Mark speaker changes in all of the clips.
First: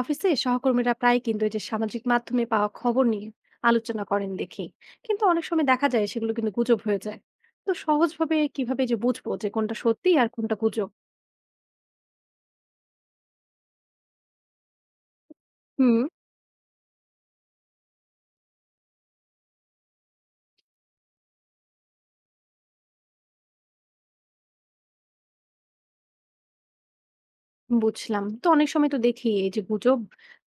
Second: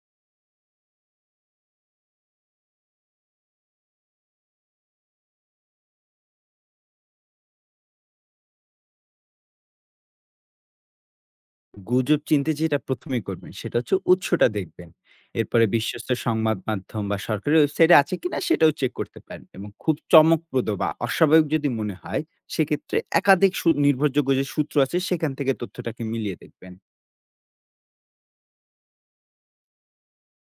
Speaker 1: অফিসে সহকর্মীরা প্রায় কিন্তু এই যে সামাজিক মাধ্যমে পাওয়া খবর নিয়ে আলোচনা করেন দেখি, কিন্তু অনেক সময় দেখা যায় সেগুলো কিন্তু গুজব হয়ে যায়। তো সহজভাবে কিভাবে যে বুঝবো যে কোনটা সত্যি আর কোনটা গুজব?
Speaker 2: গুজব চিনতে যেটা প্রথমেই করবেন সেটা হচ্ছে উৎসটা দেখবেন। এরপরে
Speaker 1: হুম।
Speaker 2: বিশ্বস্ত সংবাদ মাধ্যম বা সরকারি ওয়েবসাইটে আছে কিনা সেটাও চেক করতে পারেন এবং খুব চমকপ্রদ বা অস্বাভাবিক যদি মনে হয় সেক্ষেত্রে একাধিক নির্ভরযোগ্য যে সূত্র আছে সেখান থেকে তথ্যটাকে মিলিয়ে দেখবেন।
Speaker 1: বুঝলাম, তো অনেক সময় তো দেখি এই যে গুজব,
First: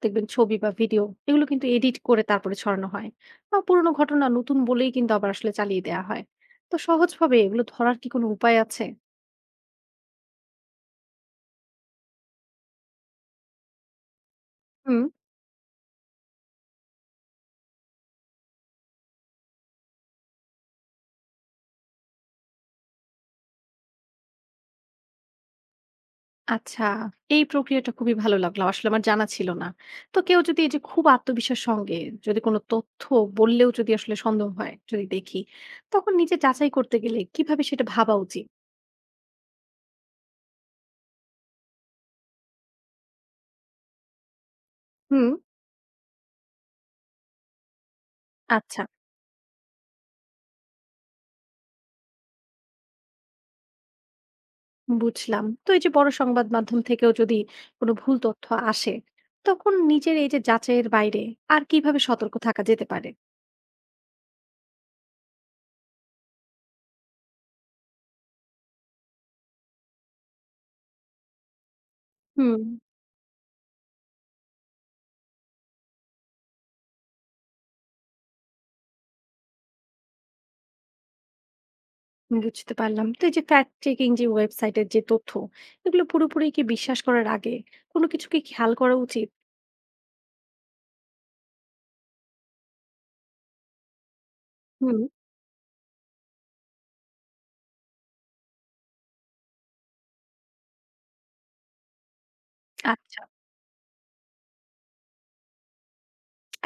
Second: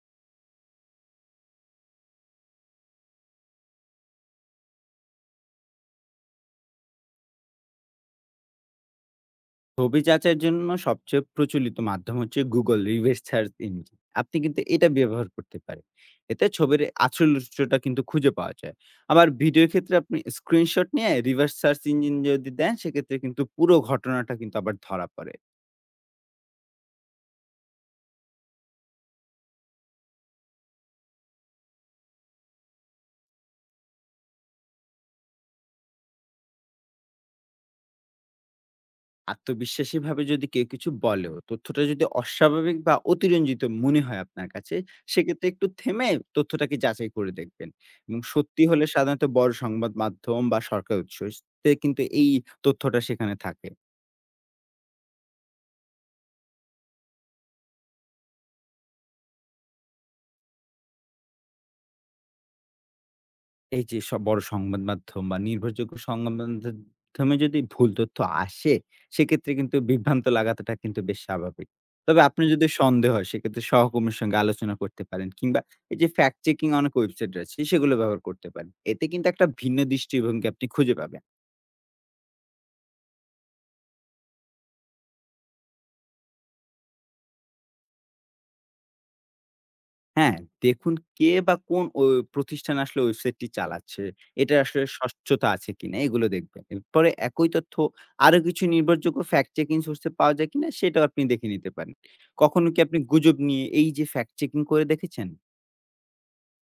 Speaker 1: দেখবেন ছবি বা ভিডিও এগুলো কিন্তু এডিট করে তারপরে ছড়ানো হয়, বা পুরোনো ঘটনা নতুন বলেই কিন্তু আবার আসলে চালিয়ে দেওয়া হয়। তো সহজভাবে এগুলো ধরার কি কোনো উপায় আছে?
Speaker 2: ছবি যাচাইয়ের জন্য সবচেয়ে প্রচলিত মাধ্যম হচ্ছে Google Reverse Search Engine। আপনি কিন্তু এটা
Speaker 1: হুম।
Speaker 2: ব্যবহার করতে পারেন। এতে ছবির আসল উৎসটা কিন্তু খুঁজে পাওয়া যায়। আবার ভিডিওর ক্ষেত্রে আপনি স্ক্রিনশট নিয়ে রিভার্স সার্চ ইঞ্জিন যদি দেন, সেক্ষেত্রে কিন্তু পুরো ঘটনাটা কিন্তু আবার ধরা পড়ে।
Speaker 1: আচ্ছা, এই প্রক্রিয়াটা খুবই ভালো লাগলো। আসলে আমার জানা ছিল না। তো কেউ যদি এই যে খুব আত্মবিশ্বাস সঙ্গে যদি কোনো তথ্য বললেও যদি আসলে সন্দেহ হয়, যদি দেখি, তখন নিজে যাচাই করতে গেলে কিভাবে সেটা ভাবা উচিত?
Speaker 2: আত্মবিশ্বাসী ভাবে যদি কেউ কিছু বলেও তথ্যটা যদি অস্বাভাবিক বা অতিরঞ্জিত মনে হয় আপনার কাছে
Speaker 1: হুম।
Speaker 2: সেক্ষেত্রে একটু থেমে তথ্যটাকে যাচাই করে দেখবেন এবং সত্যি
Speaker 1: আচ্ছা,
Speaker 2: হলে সাধারণত বড় সংবাদ মাধ্যম বা সরকার উৎস তে কিন্তু এই তথ্যটা সেখানে থাকে।
Speaker 1: বুঝলাম। তো এই যে বড় সংবাদ মাধ্যম থেকেও যদি কোনো ভুল তথ্য আসে, তখন নিজের এই যে যাচাইয়ের বাইরে আর কিভাবে সতর্ক থাকা যেতে পারে?
Speaker 2: এই যে সব বড় সংবাদ মাধ্যম বা নির্ভরযোগ্য সংবাদ মাধ্যমে যদি ভুল তথ্য আসে, সেক্ষেত্রে কিন্তু বিভ্রান্ত লাগাটা কিন্তু বেশ স্বাভাবিক। তবে আপনার
Speaker 1: হুম।
Speaker 2: যদি সন্দেহ হয় সেক্ষেত্রে সহকর্মীর সঙ্গে আলোচনা করতে পারেন কিংবা এই যে ফ্যাক্ট চেকিং অনেক ওয়েবসাইট রয়েছে সেগুলো ব্যবহার করতে পারেন। এতে কিন্তু একটা ভিন্ন দৃষ্টিভঙ্গি আপনি খুঁজে পাবেন।
Speaker 1: বুঝতে পারলাম। তো এই যে ফ্যাক্ট চেকিং যে ওয়েবসাইটের যে তথ্য, এগুলো পুরোপুরি কি বিশ্বাস করার আগে কোনো কিছু কি খেয়াল করা উচিত?
Speaker 2: হ্যাঁ, দেখুন কে বা কোন ও প্রতিষ্ঠান আসলে ওয়েবসাইটটি চালাচ্ছে, এটা আসলে
Speaker 1: হুম,
Speaker 2: স্বচ্ছতা আছে কিনা এগুলো দেখবেন। এরপরে একই তথ্য আরো কিছু নির্ভরযোগ্য ফ্যাক্ট চেকিং সোর্সে পাওয়া যায় কিনা সেটাও আপনি দেখে নিতে পারেন। কখনো কি আপনি
Speaker 1: আচ্ছা।
Speaker 2: গুজব নিয়ে এই যে ফ্যাক্ট চেকিং করে দেখেছেন?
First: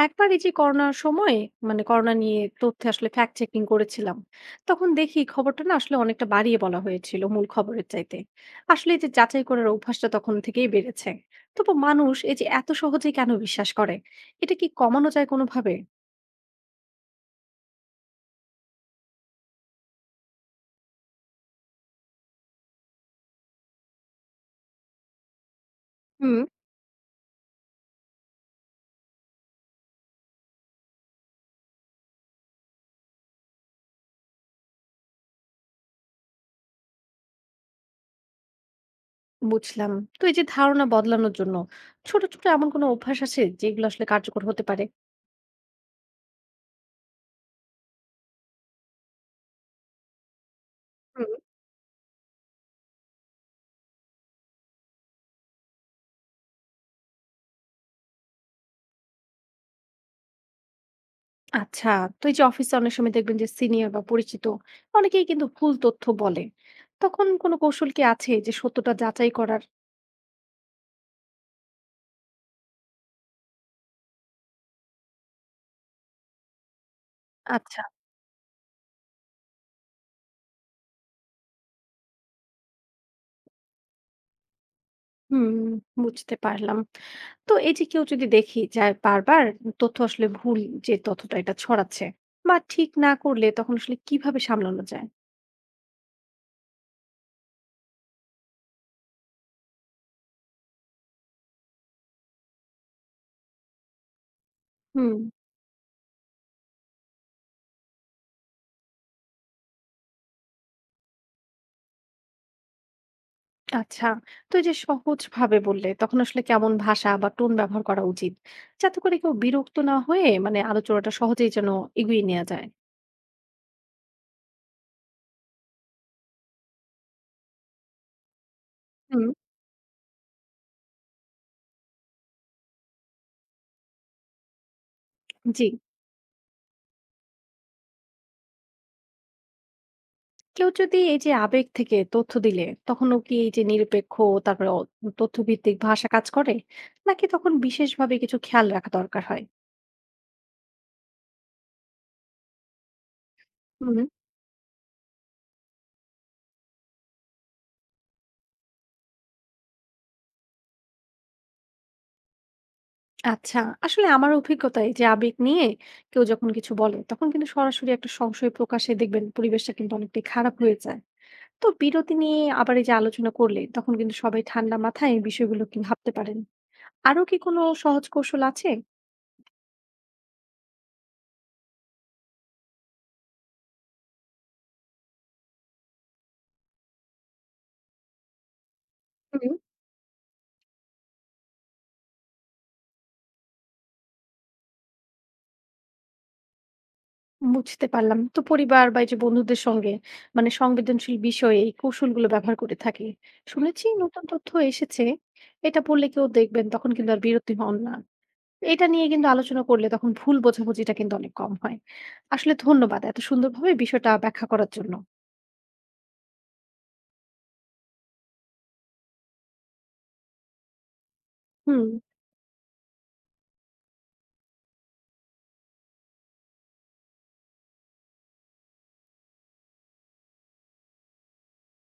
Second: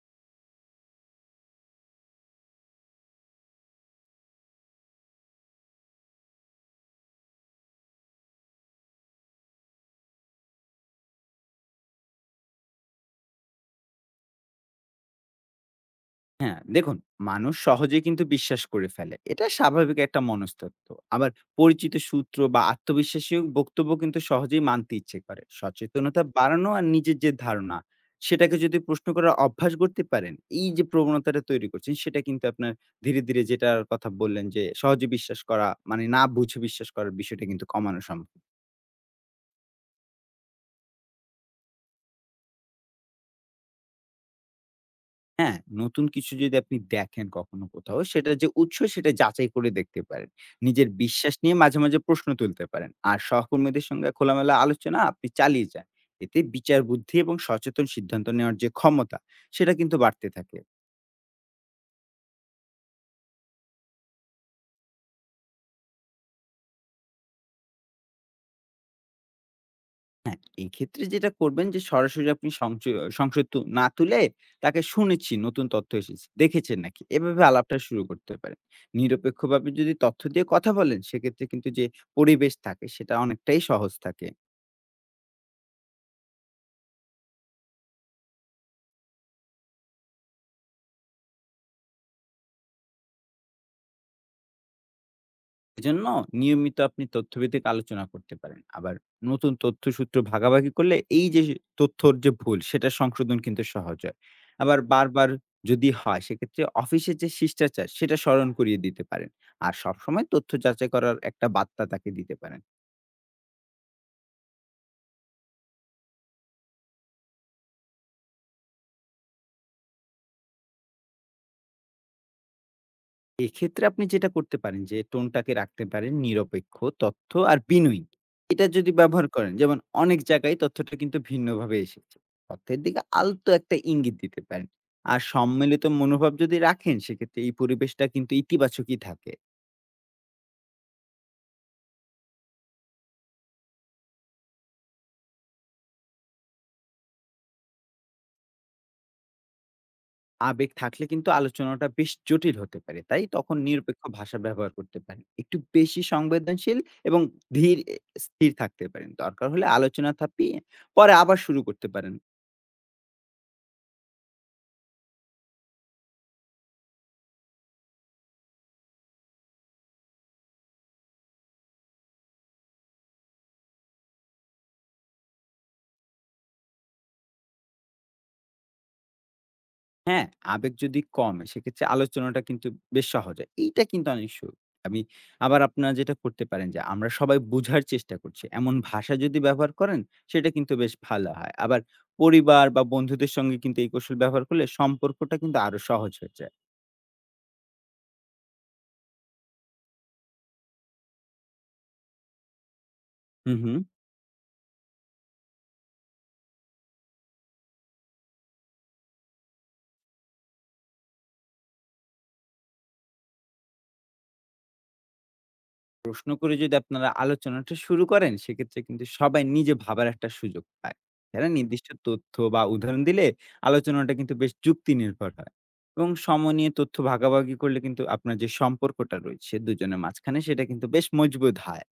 Speaker 1: একবার এই যে করোনার সময় মানে করোনা নিয়ে তথ্য আসলে ফ্যাক্ট চেকিং করেছিলাম। তখন দেখি খবরটা না আসলে অনেকটা বাড়িয়ে বলা হয়েছিল মূল খবরের চাইতে। আসলে এই যে যাচাই করার অভ্যাসটা তখন থেকেই বেড়েছে। তবু মানুষ এই যে এত সহজে কেন বিশ্বাস করে? এটা কি কমানো যায় কোনোভাবে?
Speaker 2: হ্যাঁ, দেখুন মানুষ সহজেই কিন্তু বিশ্বাস করে ফেলে। এটা স্বাভাবিক একটা মনস্তত্ত্ব। আবার পরিচিত সূত্র বা আত্মবিশ্বাসী বক্তব্য কিন্তু সহজেই মানতে ইচ্ছে করে। সচেতনতা
Speaker 1: হুম।
Speaker 2: বাড়ানো আর নিজের যে ধারণা, সেটাকে যদি প্রশ্ন করার অভ্যাস করতে পারেন, এই যে প্রবণতাটা তৈরি করছেন, সেটা কিন্তু আপনার ধীরে, ধীরে যেটার কথা বললেন যে সহজে বিশ্বাস করা মানে না বুঝে বিশ্বাস করার বিষয়টা কিন্তু কমানো সম্ভব।
Speaker 1: বুঝলাম। তো এই যে ধারণা বদলানোর জন্য ছোট, ছোট এমন কোনো অভ্যাস আছে যেগুলো আসলে কার্যকর হতে পারে?
Speaker 2: হ্যাঁ, নতুন কিছু যদি আপনি দেখেন কখনো কোথাও, সেটার যে উৎস সেটা যাচাই করে দেখতে পারেন। নিজের
Speaker 1: হুম।
Speaker 2: বিশ্বাস নিয়ে মাঝে, মাঝে প্রশ্ন তুলতে পারেন। আর সহকর্মীদের সঙ্গে খোলামেলা আলোচনা আপনি চালিয়ে যান। এতে বিচার বুদ্ধি এবং সচেতন সিদ্ধান্ত নেওয়ার যে ক্ষমতা, সেটা কিন্তু বাড়তে থাকে।
Speaker 1: আচ্ছা, তো এই যে অফিসে অনেক সময় দেখবেন যে সিনিয়র বা পরিচিত অনেকেই কিন্তু ভুল তথ্য বলে, তখন কোনো কৌশল কি আছে যে সত্যটা যাচাই করার?
Speaker 2: এই ক্ষেত্রে যেটা করবেন যে সরাসরি আপনি সংশয় না তুলে তাকে শুনেছি নতুন তথ্য এসেছে, দেখেছেন নাকি? এভাবে আলাপটা
Speaker 1: আচ্ছা।
Speaker 2: শুরু করতে পারেন। নিরপেক্ষভাবে যদি তথ্য দিয়ে কথা বলেন, সেক্ষেত্রে কিন্তু যে পরিবেশ থাকে সেটা অনেকটাই সহজ থাকে।
Speaker 1: হুম। বুঝতে পারলাম। তো এই যে কেউ যদি দেখি যায় বারবার তথ্য আসলে ভুল, যে তথ্যটা এটা ছড়াচ্ছে বা ঠিক না করলে, তখন আসলে কিভাবে সামলানো যায়?
Speaker 2: এজন্য নিয়মিত আপনি তথ্যভিত্তিক আলোচনা করতে পারেন। আবার নতুন তথ্যসূত্র ভাগাভাগি করলে এই যে তথ্যর যে ভুল সেটা সংশোধন কিন্তু সহজ হয়। আবার
Speaker 1: হুম।
Speaker 2: বারবার যদি হয় সেক্ষেত্রে অফিসের যে শিষ্টাচার সেটা স্মরণ করিয়ে দিতে পারেন। আর সবসময় তথ্য যাচাই করার একটা বার্তা তাকে দিতে পারেন।
Speaker 1: আচ্ছা, তো এই যে সহজ ভাবে বললে তখন আসলে কেমন ভাষা বা টোন ব্যবহার করা উচিত, যাতে করে কেউ বিরক্ত না হয়ে মানে আলোচনাটা সহজেই যেন এগিয়ে নেওয়া যায়?
Speaker 2: এক্ষেত্রে আপনি যেটা করতে পারেন যে টোনটাকে রাখতে পারেন নিরপেক্ষ তথ্য আর বিনয়ী। এটা যদি
Speaker 1: হুম।
Speaker 2: ব্যবহার করেন যেমন অনেক জায়গায় তথ্যটা কিন্তু ভিন্নভাবে এসেছে। তথ্যের দিকে আলতো একটা ইঙ্গিত দিতে পারেন। আর
Speaker 1: জি।
Speaker 2: সম্মিলিত মনোভাব যদি রাখেন সেক্ষেত্রে এই পরিবেশটা কিন্তু ইতিবাচকই থাকে।
Speaker 1: কেউ যদি এই যে আবেগ থেকে তথ্য দিলে তখনও কি এই যে নিরপেক্ষ তারপরে তথ্যভিত্তিক ভাষা কাজ করে, নাকি তখন বিশেষভাবে কিছু খেয়াল রাখা দরকার হয়?
Speaker 2: আবেগ থাকলে কিন্তু আলোচনাটা বেশ জটিল হতে পারে। তাই তখন
Speaker 1: হুম।
Speaker 2: নিরপেক্ষ ভাষা ব্যবহার করতে পারেন। একটু বেশি সংবেদনশীল এবং ধীর এ স্থির থাকতে পারেন। দরকার হলে আলোচনা থাপিয়ে পরে আবার শুরু করতে পারেন।
Speaker 1: আচ্ছা। আসলে আমার অভিজ্ঞতায় যে আবেগ নিয়ে কেউ যখন কিছু বলে তখন কিন্তু সরাসরি একটা সংশয় প্রকাশে দেখবেন পরিবেশটা কিন্তু অনেকটাই খারাপ হয়ে যায়। তো বিরতি নিয়ে আবার এই যে আলোচনা করলে তখন কিন্তু সবাই ঠান্ডা মাথায় এই বিষয়গুলো কি ভাবতে পারেন। আরো কি কোনো সহজ কৌশল আছে?
Speaker 2: হ্যাঁ, আবেগ যদি কমে সেক্ষেত্রে আলোচনাটা কিন্তু বেশ সহজ হয়। এইটা কিন্তু অনেক সু আমি আবার আপনারা যেটা করতে পারেন যে, আমরা সবাই বোঝার চেষ্টা করছি। এমন ভাষা যদি ব্যবহার করেন সেটা কিন্তু বেশ ভালো হয়। আবার পরিবার বা বন্ধুদের সঙ্গে কিন্তু এই কৌশল ব্যবহার করলে সম্পর্কটা কিন্তু আরো সহজ হয়ে যায়।
Speaker 1: বুঝতে পারলাম। তো পরিবার বা এই যে বন্ধুদের সঙ্গে মানে সংবেদনশীল বিষয়ে এই কৌশলগুলো ব্যবহার করে থাকি।
Speaker 2: হু, হু।
Speaker 1: শুনেছি নতুন তথ্য এসেছে। এটা পড়লে কেউ দেখবেন তখন কিন্তু আর বিরক্তি হন না। এটা নিয়ে কিন্তু আলোচনা করলে তখন ভুল বোঝাবুঝিটা কিন্তু অনেক কম হয়। আসলে ধন্যবাদ এত সুন্দরভাবে বিষয়টা ব্যাখ্যা করার জন্য।
Speaker 2: প্রশ্ন করে যদি আপনারা আলোচনাটা শুরু করেন, সেক্ষেত্রে কিন্তু সবাই নিজে ভাবার একটা সুযোগ পায়। এরা
Speaker 1: হুম,
Speaker 2: নির্দিষ্ট তথ্য বা উদাহরণ দিলে আলোচনাটা কিন্তু বেশ যুক্তি নির্ভর হয়। এবং সময় নিয়ে তথ্য ভাগাভাগি করলে কিন্তু আপনার যে সম্পর্কটা রয়েছে দুজনের মাঝখানে সেটা কিন্তু বেশ মজবুত হয়।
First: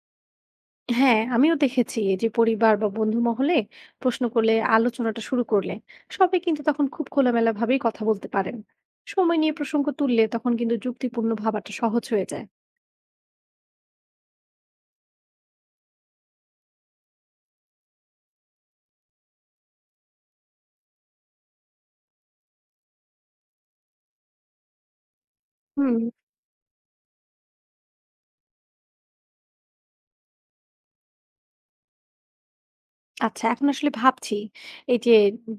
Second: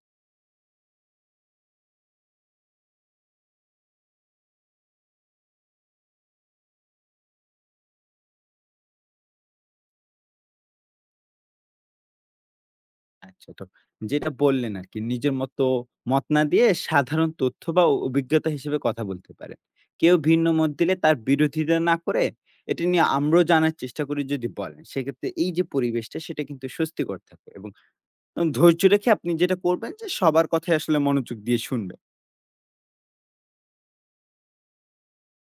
Speaker 1: হ্যাঁ আমিও দেখেছি এই যে পরিবার বা বন্ধু মহলে প্রশ্ন করলে, আলোচনাটা শুরু করলে সবাই কিন্তু তখন খুব খোলামেলা ভাবেই কথা বলতে পারেন। সময় নিয়ে প্রসঙ্গ তুললে তখন কিন্তু যুক্তিপূর্ণ ভাবাটা সহজ হয়ে যায়।
Speaker 2: আচ্ছা, তো যেটা বললেন আরকি নিজের মত না দিয়ে সাধারণ তথ্য বা অভিজ্ঞতা হিসেবে কথা বলতে পারেন। কেউ ভিন্ন মত দিলে তার বিরোধিতা না করে এটা নিয়ে আমরাও জানার চেষ্টা করি যদি বলেন, সেক্ষেত্রে এই যে
Speaker 1: হুম,
Speaker 2: পরিবেশটা সেটা কিন্তু স্বস্তিকর থাকে এবং ধৈর্য রেখে আপনি যেটা করবেন যে সবার কথায় আসলে মনোযোগ দিয়ে শুনবেন।
Speaker 1: আচ্ছা। এখন আসলে ভাবছি এই যে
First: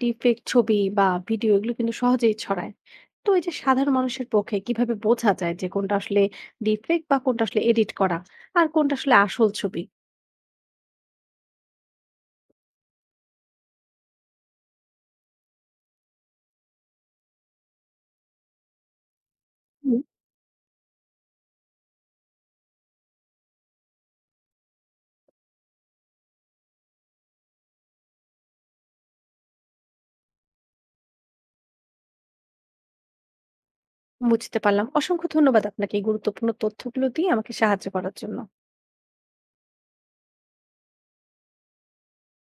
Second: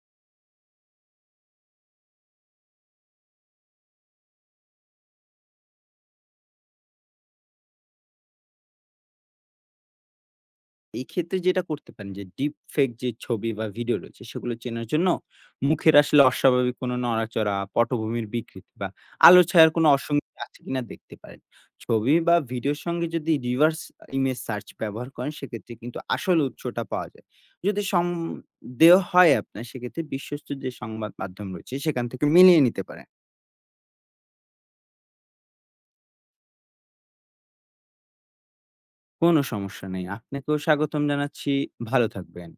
Speaker 1: ডিফেক্ট ছবি বা ভিডিও এগুলো কিন্তু সহজেই ছড়ায়, তো এই যে সাধারণ মানুষের পক্ষে কিভাবে বোঝা যায় যে কোনটা আসলে ডিফেক্ট বা কোনটা আসলে এডিট করা আর কোনটা আসলে আসল ছবি?
Speaker 2: এই ক্ষেত্রে যেটা করতে পারেন যে ডিপ ফেক যে ছবি বা ভিডিও রয়েছে সেগুলো চেনার জন্য মুখের আসলে অস্বাভাবিক কোনো নড়াচড়া, পটভূমির বিকৃতি বা আলো ছায়ার কোনো
Speaker 1: হুম,
Speaker 2: অসঙ্গতি আছে কিনা দেখতে পারেন। ছবি বা ভিডিওর সঙ্গে যদি রিভার্স ইমেজ সার্চ ব্যবহার করেন সেক্ষেত্রে কিন্তু আসল উৎসটা পাওয়া যায়। যদি সন্দেহ হয় আপনার সেক্ষেত্রে বিশ্বস্ত যে সংবাদ মাধ্যম রয়েছে সেখান থেকে মিলিয়ে নিতে পারেন।
Speaker 1: বুঝতে পারলাম। অসংখ্য ধন্যবাদ আপনাকে এই গুরুত্বপূর্ণ তথ্যগুলো দিয়ে আমাকে সাহায্য করার জন্য।
Speaker 2: কোনো সমস্যা নেই। আপনাকেও স্বাগতম জানাচ্ছি। ভালো থাকবেন।